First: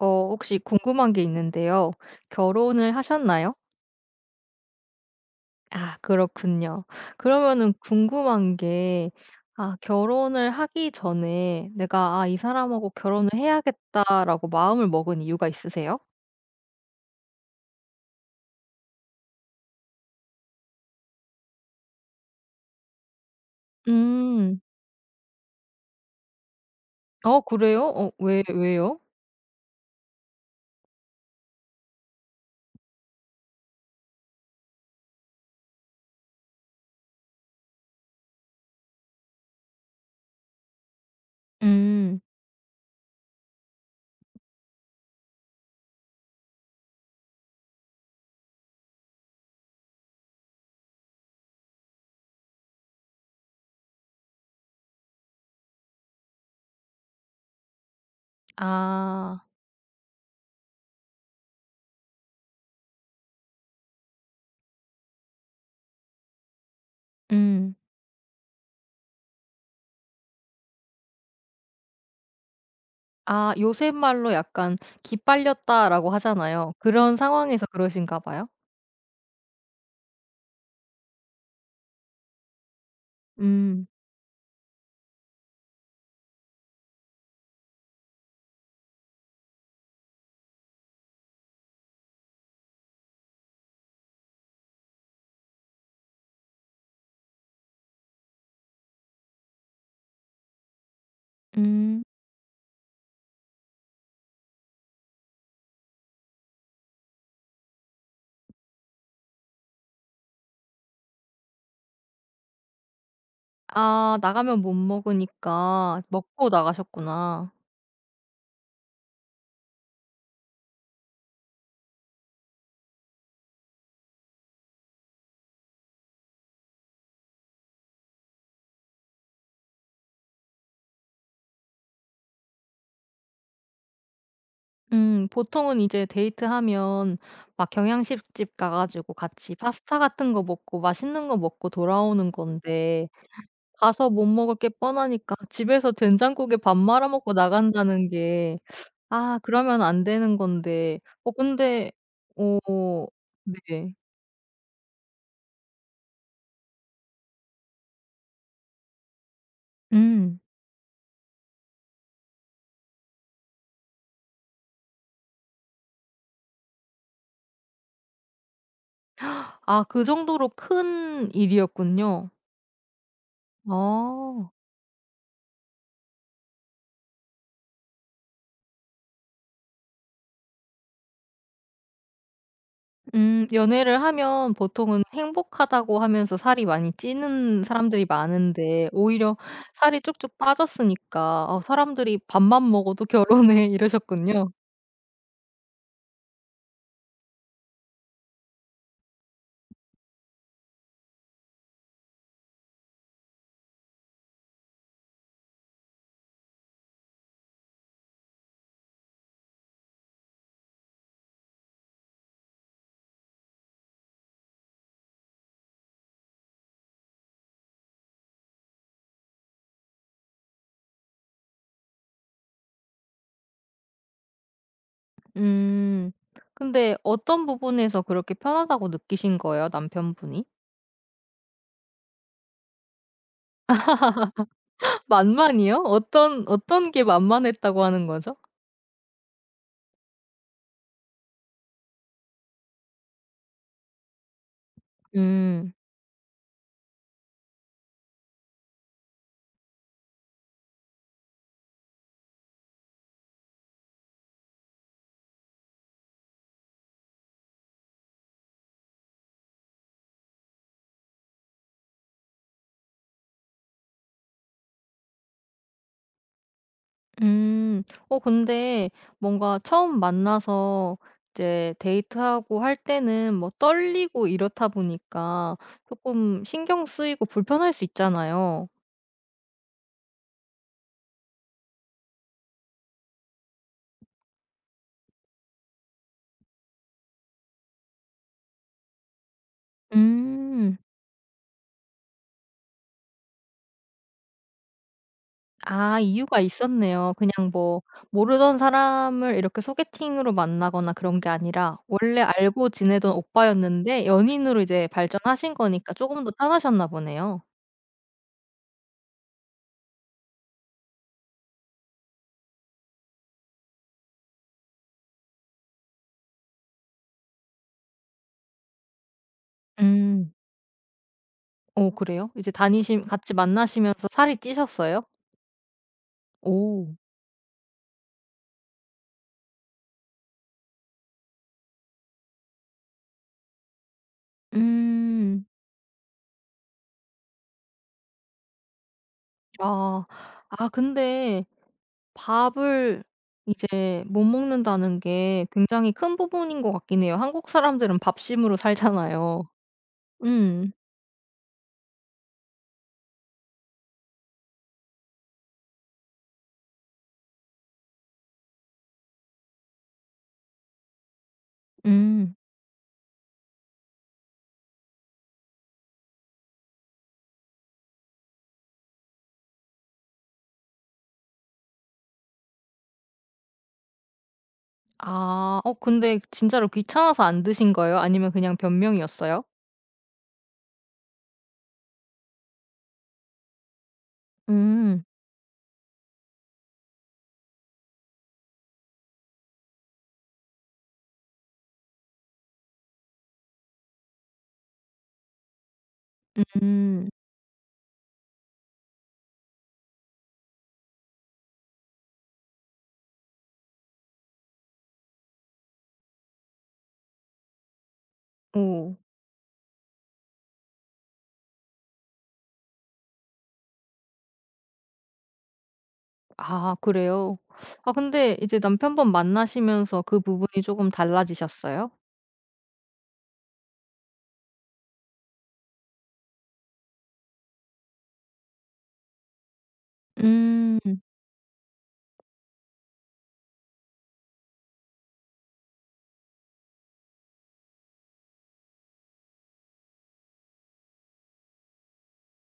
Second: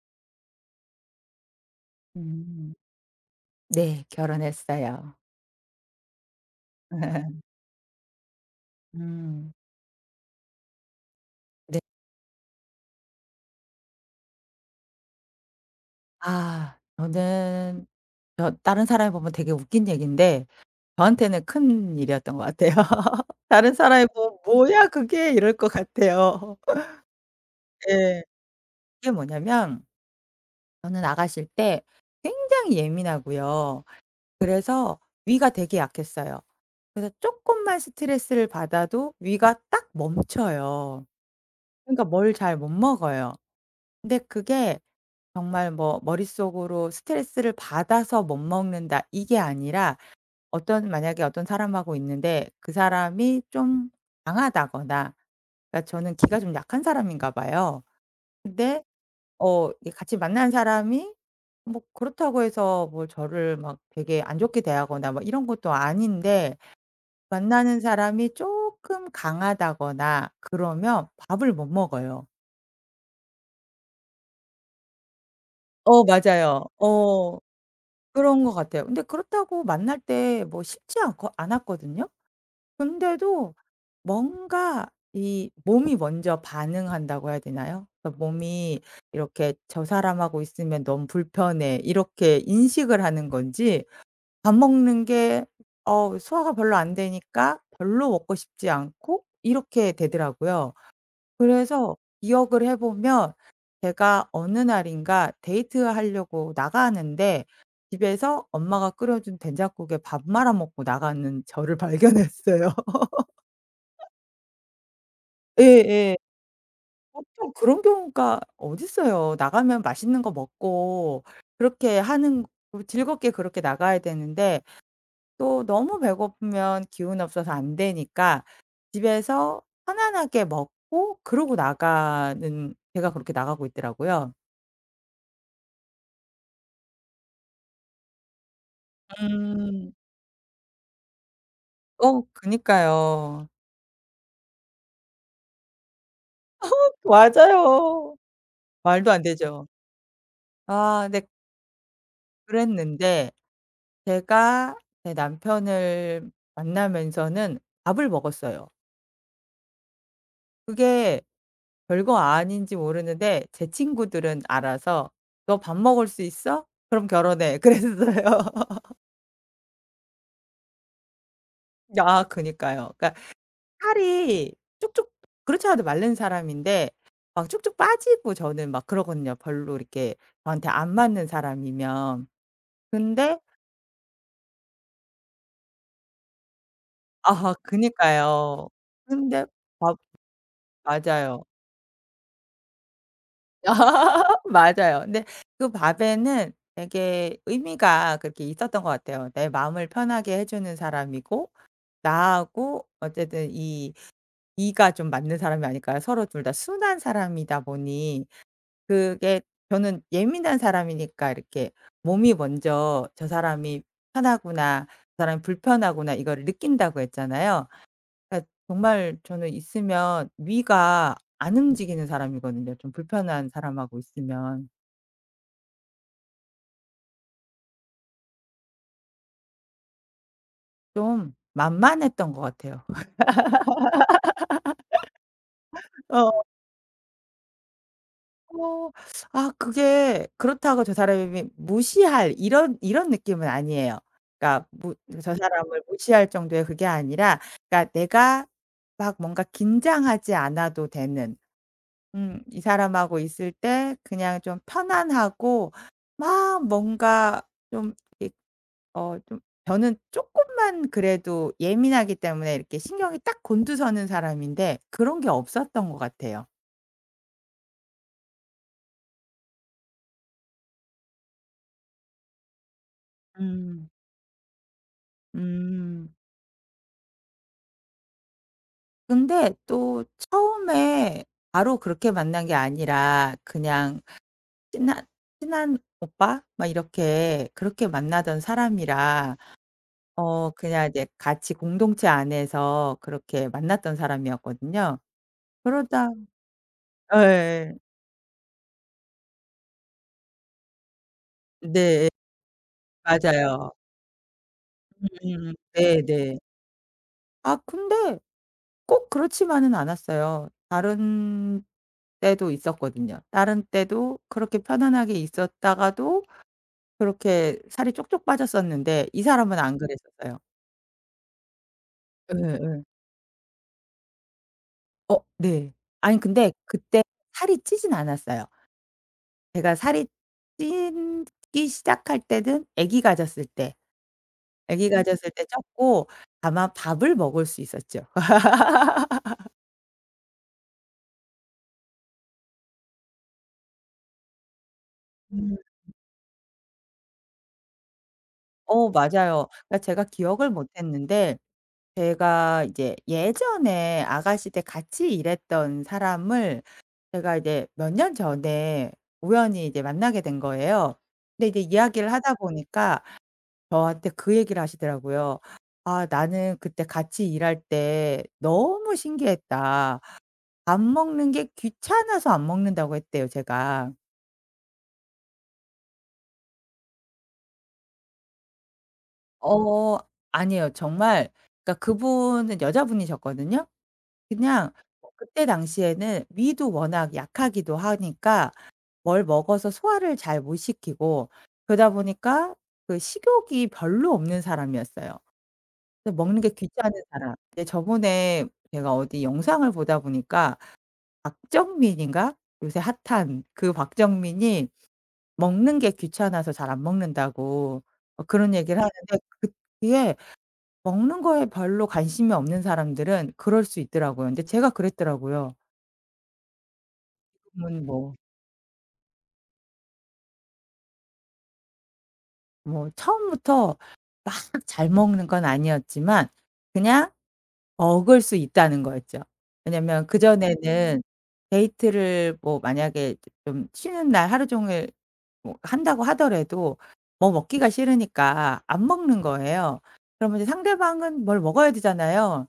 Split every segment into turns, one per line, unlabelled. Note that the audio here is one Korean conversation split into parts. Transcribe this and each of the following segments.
혹시 궁금한 게 있는데요.
음.
결혼을 하셨나요?
네. 결혼했어요.
아, 그렇군요. 그러면은 궁금한 게,
음.
결혼을 하기 전에
네.
'내가 이 사람하고 결혼을 해야겠다.'라고 마음을 먹은 이유가 있으세요?
아 저는 저 다른 사람이 보면 되게 웃긴 얘기인데 저한테는 큰 일이었던 것 같아요. 다른 사람이 보면
음.
'뭐야 그게.' 이럴 것 같아요.
그래요? 어
예.
왜 왜요?
그게 뭐냐면 저는 나가실 때 굉장히 예민하고요. 그래서 위가 되게 약했어요. 그래서 조금만 스트레스를 받아도 위가 딱 멈춰요. 그러니까
음.
뭘 잘 못 먹어요. 근데 그게 정말 뭐 머릿속으로 '스트레스를 받아서 못 먹는다.' 이게 아니라 어떤 만약에 어떤 사람하고 있는데 그 사람이 좀 강하다거나 그러니까 저는 기가 좀 약한 사람인가 봐요. 근데
아.
이 같이 만난 사람이 뭐 그렇다고 해서 뭐 저를 막 되게 안 좋게 대하거나 막 이런 것도 아닌데
음.
만나는 사람이 조금 강하다거나 그러면 밥을 못 먹어요.
아, 요새 말로 약간
어
"기빨렸다."라고
맞아요.
하잖아요. 그런
어.
상황에서 그러신가
그런
봐요?
것 같아요. 근데 그렇다고 만날 때 뭐 쉽지 않고 않았거든요. 근데도
음.
뭔가 이 몸이 먼저 반응한다고 해야 되나요? 그러니까 몸이 이렇게 '저 사람하고 있으면 너무 불편해.' 이렇게 인식을 하는 건지 밥 먹는 게 소화가 별로 안 되니까 별로 먹고 싶지 않고 이렇게 되더라고요. 그래서
음.
기억을 해 보면 제가 어느 날인가 데이트하려고 나가는데 집에서 엄마가 끓여 준 된장국에 밥 말아 먹고 나가는 저를 발견했어요.
아, 나가면 못 먹으니까
예예.
먹고 나가셨구나.
보통 그런 경우가 어딨어요. 나가면 맛있는 거 먹고 그렇게 하는 그 즐겁게 그렇게 나가야 되는데 또 너무 배고프면 기운 없어서 안 되니까 집에서 편안하게 먹고 그러고 나가는 제가 그렇게 나가고 있더라고요.
보통은 이제 데이트하면 막 경양식집 가 가지고 같이
음.
파스타 같은 거 먹고 맛있는 거 먹고
어
돌아오는 건데,
그니까요.
가서 못 먹을 게 뻔하니까 집에서 된장국에 밥 말아 먹고 나간다는
맞아요.
게.
말도 안
아,
되죠.
그러면 안 되는 건데.
아 근데
근데, 어
그랬는데
네.
제가 제 남편을 만나면서는 밥을 먹었어요.
음.
그게 별거 아닌지 모르는데 제 친구들은 알아서 "너 밥 먹을 수 있어? 그럼 결혼해." 그랬어요.
아, 그 정도로 큰
아
일이었군요.
그니까요. 그러니까
아.
살이 쭉쭉 그렇지 않아도 마른 사람인데 막 쭉쭉 빠지고 저는 막 그러거든요. 별로 이렇게 저한테 안 맞는 사람이면. 근데
연애를 하면 보통은 행복하다고 하면서 살이 많이
아
찌는 사람들이
그니까요.
많은데, 오히려
근데 밥
살이 쭉쭉
맞아요.
빠졌으니까 사람들이 "밥만 먹어도 결혼해." 이러셨군요.
맞아요. 근데 그 밥에는 되게 의미가 그렇게 있었던 것 같아요. 내 마음을 편하게 해 주는 사람이고 나하고 어쨌든 이 이가 좀 맞는 사람이 아닐까요? 서로 둘 다 순한 사람이다 보니 그게 저는 예민한 사람이니까 이렇게 몸이 먼저 '저 사람이 편하구나. 저 사람이 불편하구나.' 이거를 느낀다고 했잖아요. 그러니까 정말 저는 있으면 위가 안 움직이는 사람이거든요. 좀 불편한 사람하고 있으면.
음. 근데 어떤 부분에서 그렇게 편하다고 느끼신 거예요? 남편분이?
좀 만만했던 것 같아요.
만만이요?
어.
어떤 게 만만했다고 하는 거죠?
어 아 그게 그렇다고 저 사람이 무시할 이런 이런 느낌은 아니에요. 그러니까 무 저
음.
사람을 무시할 정도의 그게 아니라 그러니까 내가 막 뭔가 긴장하지 않아도 되는 이 사람하고 있을 때 그냥 좀 편안하고 막 뭔가 좀이 좀 저는 조금만 그래도 예민하기 때문에 이렇게 신경이 딱 곤두서는 사람인데 그런 게 없었던 것 같아요.
음. 근데 뭔가 처음 만나서 이제 데이트하고 할 때는 뭐
음.
떨리고 이렇다 보니까
음.
조금 신경 쓰이고 불편할 수 있잖아요.
근데 또 처음에 바로 그렇게 만난 게 아니라 그냥 친한 친한 오빠 막 이렇게 그렇게 만나던 사람이라
음.
그냥 이제 같이 공동체 안에서 그렇게 만났던 사람이었거든요.
아,
그러다
이유가 있었네요. 그냥
예
뭐 모르던 사람을 이렇게 소개팅으로 만나거나 그런 게 아니라
네.
원래 알고 지내던
맞아요.
오빠였는데 연인으로 이제 발전하신 거니까 조금 더
네네.
편하셨나 보네요.
아 근데 꼭 그렇지만은 않았어요. 다른 때도 있었거든요. 다른 때도 그렇게 편안하게 있었다가도 그렇게 살이 쪽쪽 빠졌었는데 이 사람은 안
음.
그랬었어요.
오, 그래요? 이제
예예.
다니시 같이 만나시면서 살이 찌셨어요?
어 네. 아니 근데
오.
그때 살이 찌진 않았어요. 제가 살이 찌기 시작할 때는 아기 가졌을 때, 아기 가졌을
음.
때 쪘고 다만 밥을 먹을 수 있었죠.
아. 아, 근데 밥을 이제 못 먹는다는 게
음.
굉장히 큰 부분인 것 같긴 해요. 한국 사람들은 밥심으로
어
살잖아요.
맞아요. 그러니까 제가 기억을 못
음.
했는데 제가 이제 예전에 아가씨 때 같이 일했던 사람을 제가 이제 몇 년 전에 우연히 이제 만나게 된 거예요. 근데 이제 이야기를
음.
하다 보니까 저한테 그 얘기를 하시더라고요. "아 나는 그때 같이 일할 때 너무 신기했다." 밥 먹는 게 귀찮아서 안 먹는다고 했대요 제가.
아. 근데 진짜로 귀찮아서 안 드신 거예요? 아니면 그냥 변명이었어요?
어 아니에요. 정말 그러니까 그분은 여자분이셨거든요. 그냥
음.
그때 당시에는 위도 워낙 약하기도 하니까 뭘 먹어서 소화를 잘 못 시키고 그러다 보니까 그 식욕이 별로 없는 사람이었어요. 그래서 먹는 게 귀찮은
음.
사람. 근데 저번에 제가 어디 영상을 보다 보니까 박정민인가? 요새 핫한 그 박정민이 먹는 게 귀찮아서 잘 안 먹는다고 그런 얘기를
오.
하는데 그게 먹는 거에 별로 관심이 없는 사람들은 그럴 수 있더라고요. 근데 제가 그랬더라고요.
아, 그래요? 아,
뭐
근데 이제 남편분 만나시면서 그 부분이 쪼금 달라지셨어요?
처음부터 막 잘 먹는 건 아니었지만 그냥 먹을 수 있다는 거였죠. 왜냐면
음.
그전에는 데이트를 뭐 만약에 좀 쉬는 날 하루 종일 뭐 한다고 하더라도 뭐 먹기가 싫으니까 안 먹는 거예요. 그러면 이제 상대방은 뭘 먹어야 되잖아요.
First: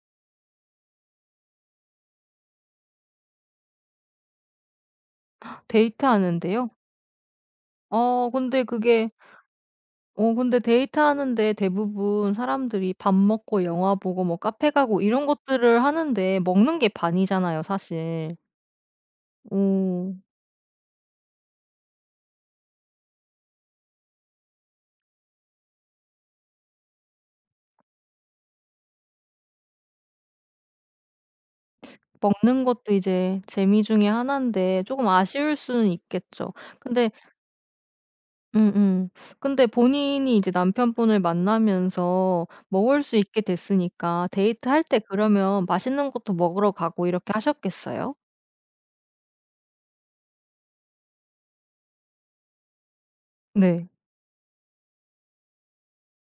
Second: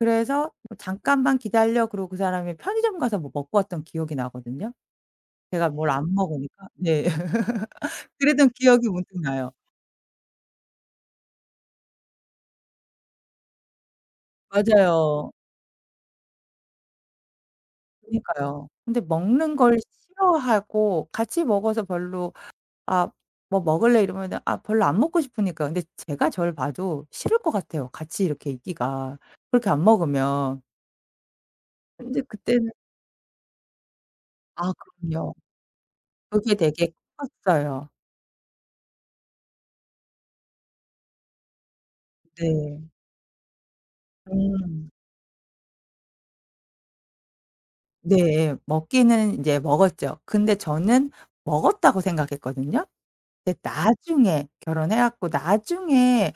그래서 뭐 "잠깐만 기다려." 그러고 그 사람이 편의점 가서 뭐 먹고 왔던 기억이 나거든요. 제가 뭘 안 먹으니까.
데이트하는데요?
네.
어
그랬던
근데
기억이
그게
문득 나요.
어 근데 데이트하는데 대부분 사람들이 밥 먹고 영화 보고 뭐 카페 가고 이런
맞아요.
것들을 하는데 먹는 게 반이잖아요, 사실.
그니까요. 근데 먹는 걸
오,
싫어하고 같이 먹어서 별로 "아 뭐 먹을래?" 이러면은 아 별로 안 먹고 싶으니까. 근데 제가 저를 봐도 싫을 것 같아요, 같이 이렇게 있기가 그렇게 안 먹으면. 근데
먹는
그때는
것도 이제 재미 중에
아
하나인데 조금
그럼요.
아쉬울 수는 있겠죠.
그게 되게
근데.
컸어요.
음음. 근데 본인이 이제 남편분을 만나면서
네.
먹을 수 있게 됐으니까 데이트할
음.
때 그러면 맛있는 것도 먹으러 가고 이렇게 하셨겠어요?
네. 먹기는 이제 먹었죠. 근데 저는 먹었다고 생각했거든요. 근데
네.
나중에 결혼해 갖고 나중에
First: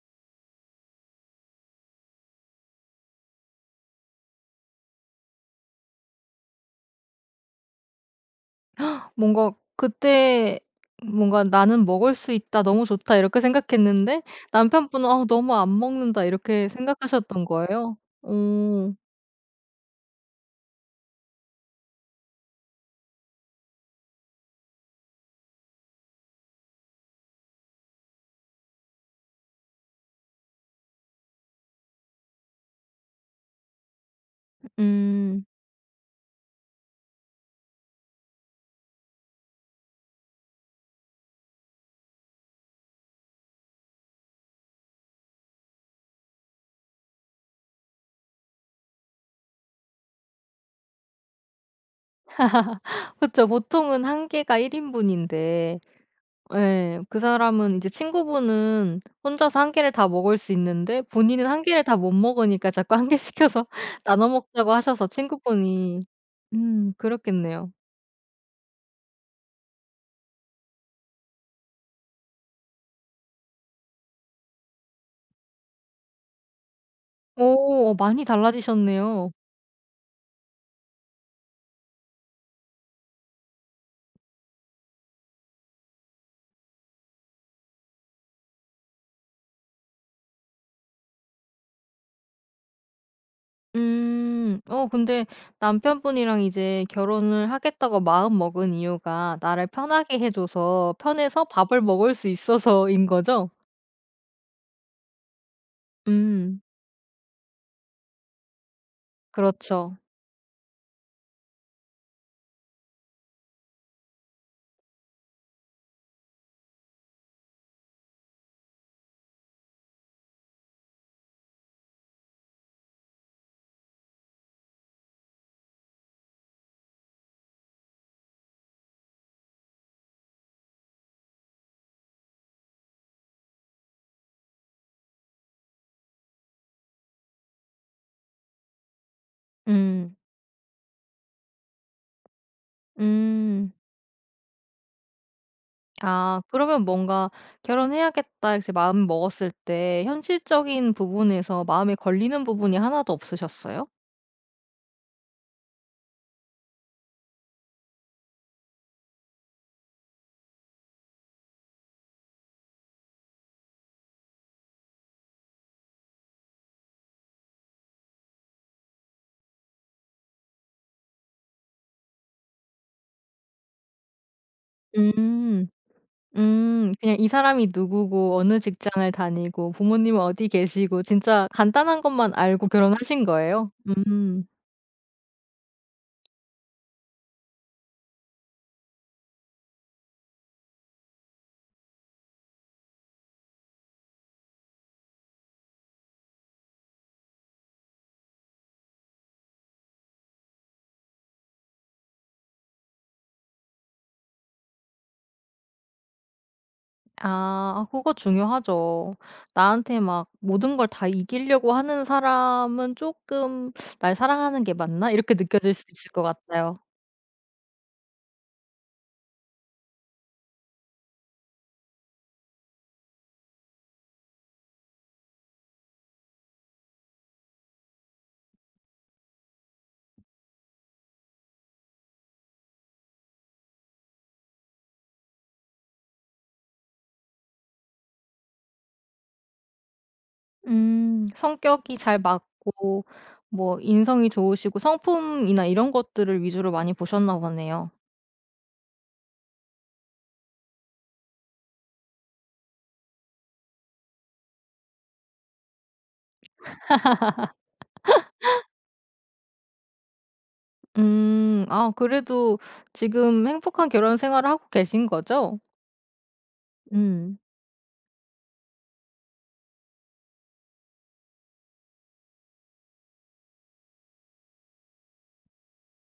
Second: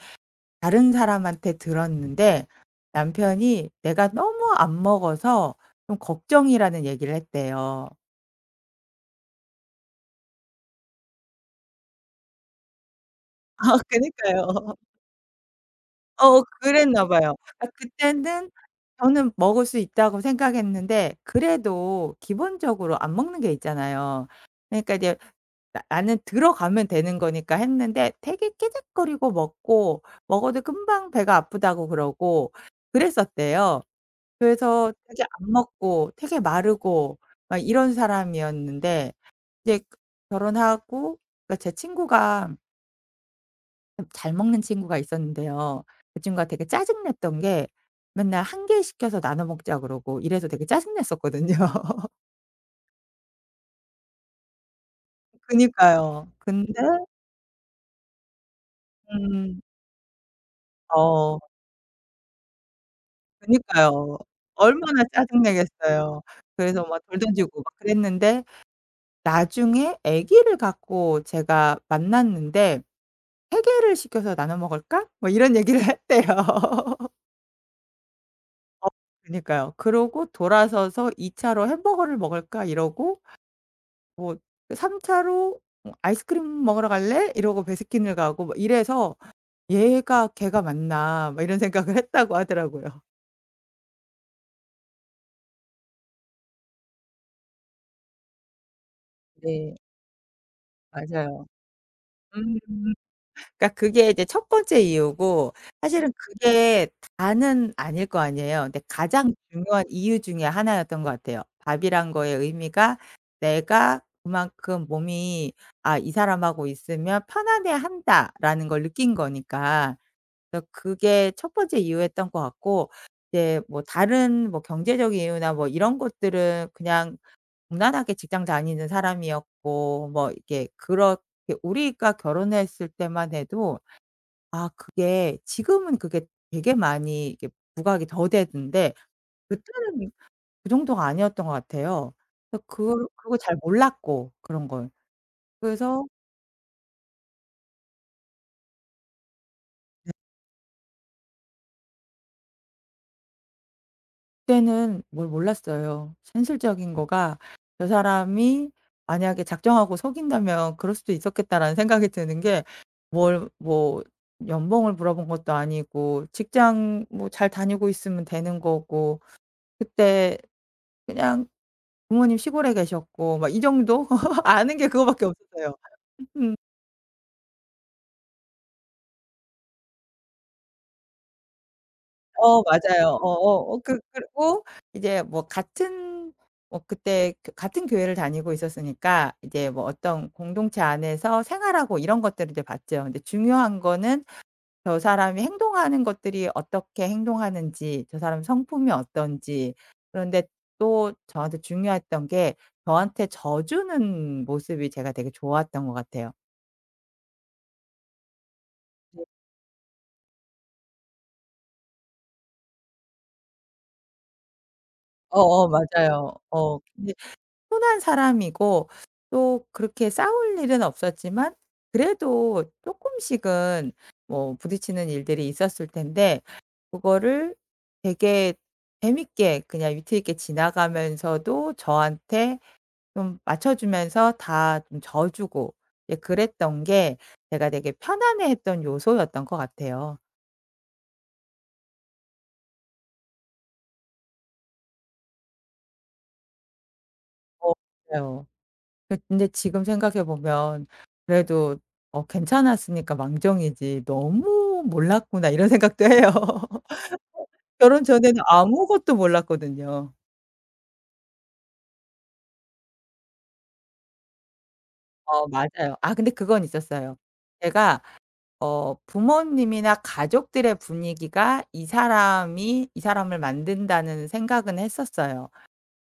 다른 사람한테 들었는데 남편이 "내가 너무 안 먹어서 좀 걱정이라."는 얘기를 했대요.
뭔가 그때 뭔가 '나는 먹을 수 있다. 너무 좋다.' 이렇게
아
생각했는데
그니까요.
남편분은 '어 너무 안 먹는다.'
어
이렇게
그랬나 봐요.
생각하셨던
아
거예요?
그때는
어.
저는 먹을 수 있다고 생각했는데 그래도 기본적으로 안 먹는 게 있잖아요. 그러니까 이제 나 나는 들어가면 되는 거니까 했는데 되게 깨작거리고 먹고 먹어도 금방 배가 아프다고 그러고 그랬었대요. 그래서 되게
음.
안 먹고 되게 마르고 막 이런 사람이었는데 이제 결혼하고 그러니까 제 친구가 잘 먹는 친구가 있었는데요. 그 친구가 되게 짜증 냈던 게 맨날 한 개 시켜서 나눠 먹자 그러고 이래서 되게 짜증 냈었거든요.
그쵸. 보통은 한 개가 1 인분인데,
그니까요. 근데
예, 그 사람은 이제 친구분은
음
혼자서 한 개를 다 먹을 수 있는데
어
본인은 한 개를 다 못 먹으니까 자꾸 한 개 시켜서
그니까요.
나눠 먹자고
얼마나
하셔서
짜증
친구분이.
내겠어요. 그래서 막 돌 던지고 막
그랬겠네요.
그랬는데 나중에 아기를 갖고 제가 만났는데 세 개를 시켜서 나눠 먹을까?" 뭐 이런 얘기를 했대요.
많이
어
달라지셨네요.
그니까요. 그러고 돌아서서 2차 차로 "햄버거를 먹을까?" 이러고 뭐 3차 차로 뭐 "아이스크림 먹으러 갈래?" 이러고 베스킨을 가고 뭐 이래서 '얘가 걔가 맞나?' 막 이런 생각을 했다고 하더라고요.
음. 근데 남편분이랑 이제 결혼을 하겠다고 마음먹은 이유가 나를
네.
편하게 해 줘서, 편해서
맞아요.
밥을 먹을 수
음.
있어서인 거죠?
그러니까 그게 이제 첫 번째 이유고 사실은
음.
그게 다는 아닐 거 아니에요. 근데 가장 중요한
그렇죠.
이유 중에 하나였던 것 같아요. 밥이란 거의 의미가 내가 그만큼 몸이 '아 이 사람하고 있으면 편안해한다.'라는 걸 느낀 거니까. 그래서 그게 첫 번째 이유였던 것 같고 이제 뭐 다른 뭐 경제적인 이유나 뭐 이런 것들은 그냥 무난하게 직장 다니는 사람이었고 뭐 이렇게 그렇게 우리가 결혼했을 때만 해도 아 그게 지금은 그게 되게 많이 이게 부각이 더 되는데 그때는
음.
그 정도가 아니었던 것 같아요. 그래서 그걸 잘
음.
몰랐고 그런 걸. 그래서
아, 그러면 뭔가 '결혼해야겠다.' 이제 마음 먹었을 때 현실적인 부분에서 마음에 걸리는 부분이 하나도 없으셨어요?
그때는 뭘 몰랐어요. 현실적인 거가 '저 사람이 만약에 작정하고 속인다면 그럴 수도 있었겠다.'라는 생각이 드는 게 뭘 뭐 연봉을 물어본 것도 아니고 직장 뭐 잘 다니고 있으면 되는 거고 그때 그냥 부모님 시골에 계셨고 막 이 정도 아는 게 그거밖에
음.
없었어요. 음.
음. 그냥 이 사람이 누구고 어느 직장을 다니고 부모님은 어디 계시고 진짜 간단한 것만
어
알고
맞아요.
결혼하신
어어.
거예요?
어 어, 그
음.
그리고 이제 뭐 같은 뭐 그때 그 같은 교회를 다니고 있었으니까 이제 뭐 어떤 공동체 안에서 생활하고 이런 것들을 이제 봤죠. 근데 중요한 거는 저 사람이 행동하는 것들이 어떻게 행동하는지, 저 사람 성품이 어떤지. 그런데 또 저한테 중요했던 게 저한테 져주는 모습이 제가 되게 좋았던 것 같아요.
아. 아, 그거 중요하죠. 나한테 막 모든 걸 다 이기려고 하는 사람은 조금 '날 사랑하는 게 맞나?' 이렇게
어어
느껴질 수 있을 것
맞아요.
같아요.
어 근데 흔한 사람이고 또 그렇게 싸울 일은 없었지만 그래도 쪼끔씩은 뭐 부딪히는 일들이 있었을 텐데 그거를 되게 재밌게 그냥 위트 있게 지나가면서도 저한테 좀 맞춰 주면서 다 좀 져 주고 이제 그랬던 게 제가 되게 편안해했던 요소였던 것 같아요.
성격이 잘 맞고 뭐 인성이 좋으시고 성품이나 이런 것들을 위주로 많이 보셨나
어
보네요.
맞아요. 근데 지금 생각해 보면 그래도 '어 괜찮았으니까 망정이지. 너무 몰랐구나.' 이런 생각도 해요. 결혼 전에는 아무것도 몰랐거든요.
음. 아, 그래도 지금 행복한 결혼 생활을 하고 계신
어
거죠?
맞아요. 아 근데 그건 있었어요.
음.
제가 부모님이나 가족들의 분위기가 이 사람이 이 사람을 만든다는 생각은 했었어요.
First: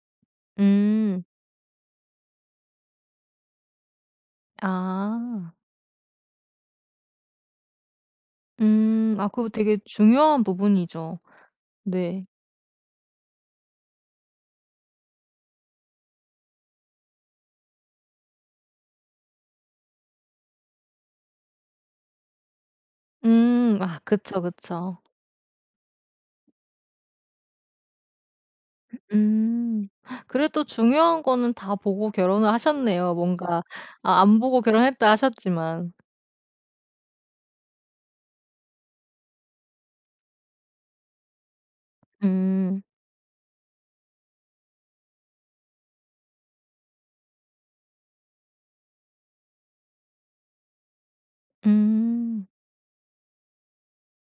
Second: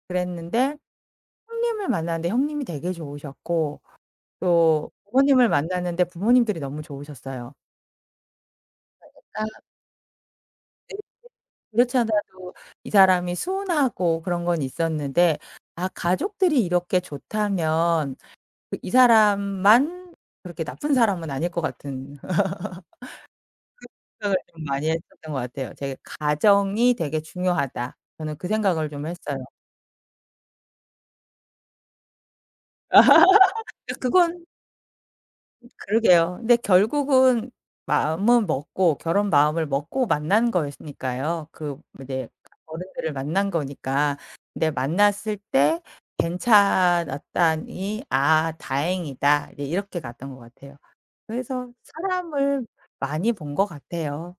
그랬는데
음.
형님을 만났는데 형님이 되게 좋으셨고 또 부모님을
아.
만났는데 부모님들이 너무 좋으셨어요.
음. 아, 그거
그러니까
되게 중요한 부분이죠.
그렇지
네.
않아도 이 사람이 순하고 그런 건 있었는데 아 가족들이 이렇게 좋다면 그이 사람만 그렇게 나쁜 사람은 아닐 것 같은
음. 아,
생각을
그쵸,
좀 많이
그쵸.
했었던 것 같아요. 되게 '가정이 되게 중요하다.' 저는 그 생각을 좀 했어요.
음. 그래도 중요한 거는 다 보고 결혼을 하셨네요. 뭔가.
근데
아, 안
그건
보고 결혼했다 하셨지만.
그러게요. 근데 결국은 마음은 먹고 결혼 마음을 먹고 만난 거였으니까요. 그 이제
음.
어른들을 만난 거니까. 근데 만났을 때 괜찮았다니 '아 다행이다.' 이제 이렇게 갔던 것 같아요. 그래서
음.
사람을 많이 본 것 같아요.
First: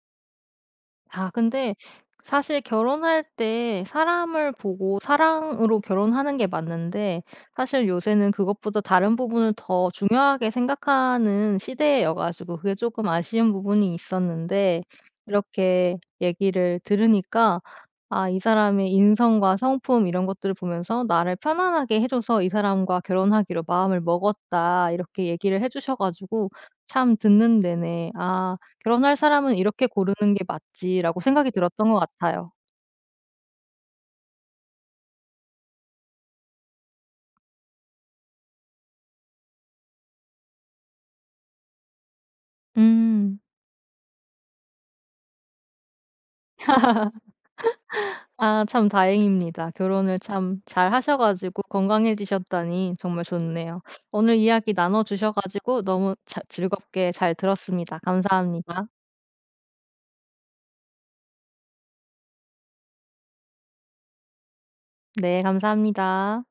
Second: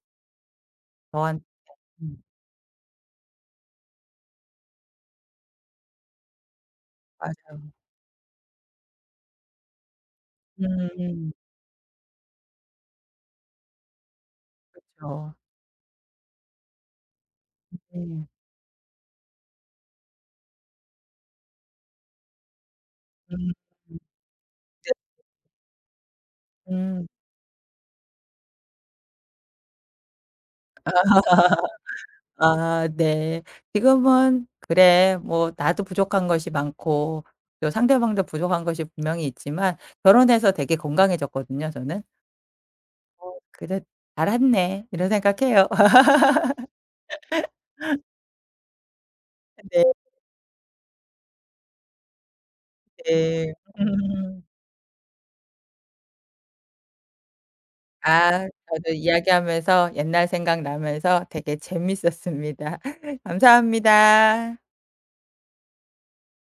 아,
저한
근데
음
사실 결혼할 때 사람을 보고 사랑으로 결혼하는 게 맞는데,
맞아요.
사실 요새는 그것보다 다른 부분을 더 중요하게
음
생각하는 시대여 가지고 그게 조금 아쉬운 부분이 있었는데
그쵸.
이렇게 얘기를 들으니까
네.
'아, 이 사람의 인성과 성품 이런 것들을 보면서 나를 편안하게 해 줘서 이 사람과
음.
결혼하기로
음.
마음을 먹었다.'
네.
이렇게 얘기를 해 주셔 가지고
음.
참 듣는 내내 '아, '결혼할 사람은 이렇게 고르는 게 맞지.'라고 생각이 들었던 것 같아요.
아 네. 지금은 '그래 뭐 나도 부족한 것이 많고 또 상대방도 부족한 것이 분명히 있지만' 결혼해서 되게 건강해졌거든요 저는.
음.
'그래 잘했네.' 이런 생각해요.
아, 참 다행입니다. 결혼을 참 잘 하셔 가지고 건강해지셨다니 정말
네네.
좋네요. 오늘
음.
이야기 나눠 주셔 가지고 너무 잘 즐겁게 잘 들었습니다.
아
감사합니다.
저도 이야기하면서 옛날 생각나면서 되게 재밌었습니다. 감사합니다.
네, 감사합니다.